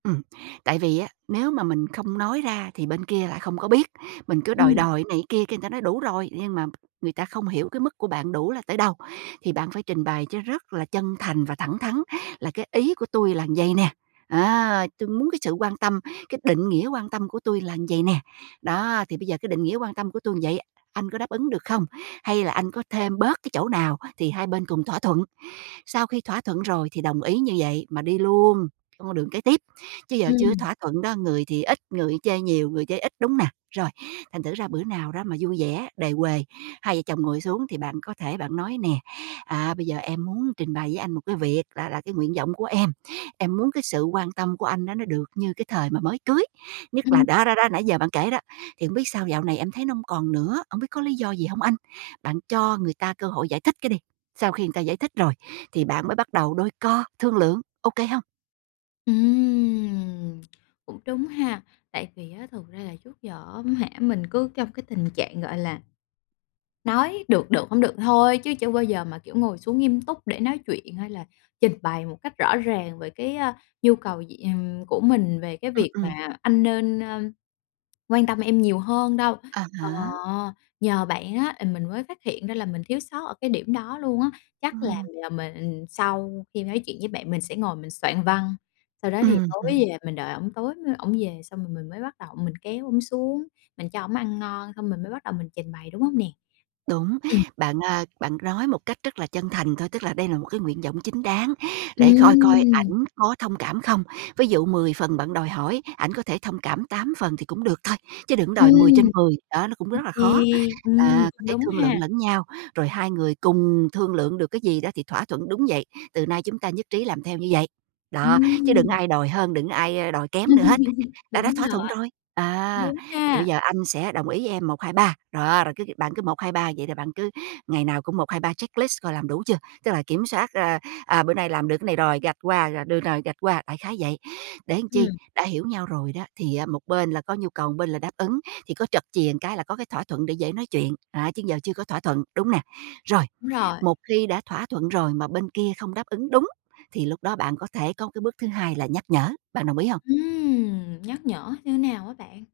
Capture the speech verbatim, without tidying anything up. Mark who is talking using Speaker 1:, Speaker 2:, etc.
Speaker 1: Ừm, tại vì á, nếu mà mình không nói ra thì bên kia lại không có biết. Mình cứ đòi
Speaker 2: Ừm.
Speaker 1: đòi cái này cái kia, cái người ta nói: "Đủ rồi", nhưng mà người ta không hiểu cái mức của bạn đủ là tới đâu. Thì bạn phải trình bày cho rất là chân thành và thẳng thắn là "Cái ý của tui là vậy nè, á. Tui muốn cái sự quan tâm, cái định nghĩa quan tâm của tui là vậy nè. Đó, thì bây giờ cái định nghĩa quan tâm của tui vậy, anh có đáp ứng được không? Hay là anh có thêm bớt cái chỗ nào thì hai bên cùng thỏa thuận." Sau khi thỏa thuận rồi thì đồng ý như vậy mà đi luôn, trong con đường kế tiếp. Chứ giờ chưa có
Speaker 2: Ừm.
Speaker 1: thỏa thuận đó, người thì ít, người chê nhiều, người chê ít, đúng hông nè? Rồi, thành thử ra bữa nào đó mà vui vẻ, đề huề, hai vợ chồng ngồi xuống thì bạn có thể bạn nói nè: "À, bây giờ em muốn trình bày với anh một cái việc là là cái nguyện vọng của em. Em muốn cái sự quan tâm của anh đó nó được như cái thời mà mới cưới, nhất là"
Speaker 2: Ừm.
Speaker 1: đó, đó, đó nãy giờ bạn kể đó. "Thì hổng biết sao dạo này em thấy nó hông còn nữa, hổng biết có lý do gì hông anh?" Bạn cho người ta cơ hội giải thích cái đi, sau khi người ta giải thích rồi thì bạn mới bắt đầu đôi co, thương lượng, ô kê hông?
Speaker 2: Ừm. Cũng đúng ha, tại vì á thực ra là trước giờ, á hả, mình cứ trong cái tình trạng, gọi là, nói được, được, hổng được thì thôi chứ chưa bao giờ mà kiểu ngồi xuống nghiêm túc để nói chuyện, hay là trình bày một cách rõ ràng về cái, a, nhu cầu gì ừm, của mình về cái
Speaker 1: Ừm,
Speaker 2: việc
Speaker 1: ừm.
Speaker 2: mà: "Anh nên, a, quan tâm em nhiều hơn" đâu.
Speaker 1: À
Speaker 2: Ờ,
Speaker 1: há.
Speaker 2: nhờ bạn á, ờ, mình mới phát hiện ra là mình thiếu sót ở cái điểm đó luôn á. Chắc là
Speaker 1: Ừm.
Speaker 2: là mình sau khi nói chuyện với bạn mình sẽ ngồi mình soạn văn, sau đó thì
Speaker 1: Ừm
Speaker 2: tối
Speaker 1: hừm.
Speaker 2: về mình đợi ổng tối mới ổng về xong rồi mình mới bắt đầu mình kéo ổng xuống, mình cho ổng ăn ngon xong mình mới bắt đầu mình trình bày, đúng hông nè?
Speaker 1: Đúng, bạn, a, bạn nói một cách rất là chân thành thôi, tức là đây là một cái nguyện vọng chính đáng, để coi coi
Speaker 2: Ừm.
Speaker 1: ảnh có thông cảm không. Ví dụ mười phần bạn đòi hỏi, ảnh có thể thông cảm tám phần thì cũng được thôi, chứ đừng có đòi mười trên
Speaker 2: Ừm.
Speaker 1: mười, đó, nó cũng
Speaker 2: Ok,
Speaker 1: rất là khó.
Speaker 2: ừm,
Speaker 1: À, có
Speaker 2: cũng
Speaker 1: thể
Speaker 2: đúng
Speaker 1: thương
Speaker 2: ha!
Speaker 1: lượng lẫn nhau, rồi hai người cùng thương lượng được cái gì đó thì thỏa thuận đúng vậy, từ nay chúng ta nhất trí làm theo như vậy. Đó, chứ đừng có
Speaker 2: Ừm.
Speaker 1: ai đòi hơn, đừng có ai đòi kém nữa hết, đã đã
Speaker 2: Đúng
Speaker 1: thỏa
Speaker 2: rồi.
Speaker 1: thuận rồi,
Speaker 2: Cũng
Speaker 1: à.
Speaker 2: đúng
Speaker 1: "Thì bây
Speaker 2: ha!
Speaker 1: giờ anh sẽ đồng ý với em một hai ba." Đó, rồi cứ cứ bạn cứ một hai ba, vậy là bạn cứ ngày nào cũng một hai ba checklist coi làm đủ chưa? Tức là kiểm soát, a, à, bữa nay làm được cái này rồi gạch qua, à, được rồi, gạch qua, đại khái vậy. Để chi,
Speaker 2: Ừm.
Speaker 1: đã hiểu nhau rồi đó thì á một bên là có nhu cầu, một bên là đáp ứng thì có trật chìa cái là có cái thỏa thuận để dễ nói chuyện, à, chứ giờ chưa có thỏa thuận, đúng nè? Rồi,
Speaker 2: Đúng rồi.
Speaker 1: một khi đã thỏa thuận rồi mà bên kia không đáp ứng đúng, thì lúc đó bạn có thể có một cái bước thứ hai là nhắc nhở, bạn đồng ý hông?
Speaker 2: Ừm, nhắc nhở như nào á bạn?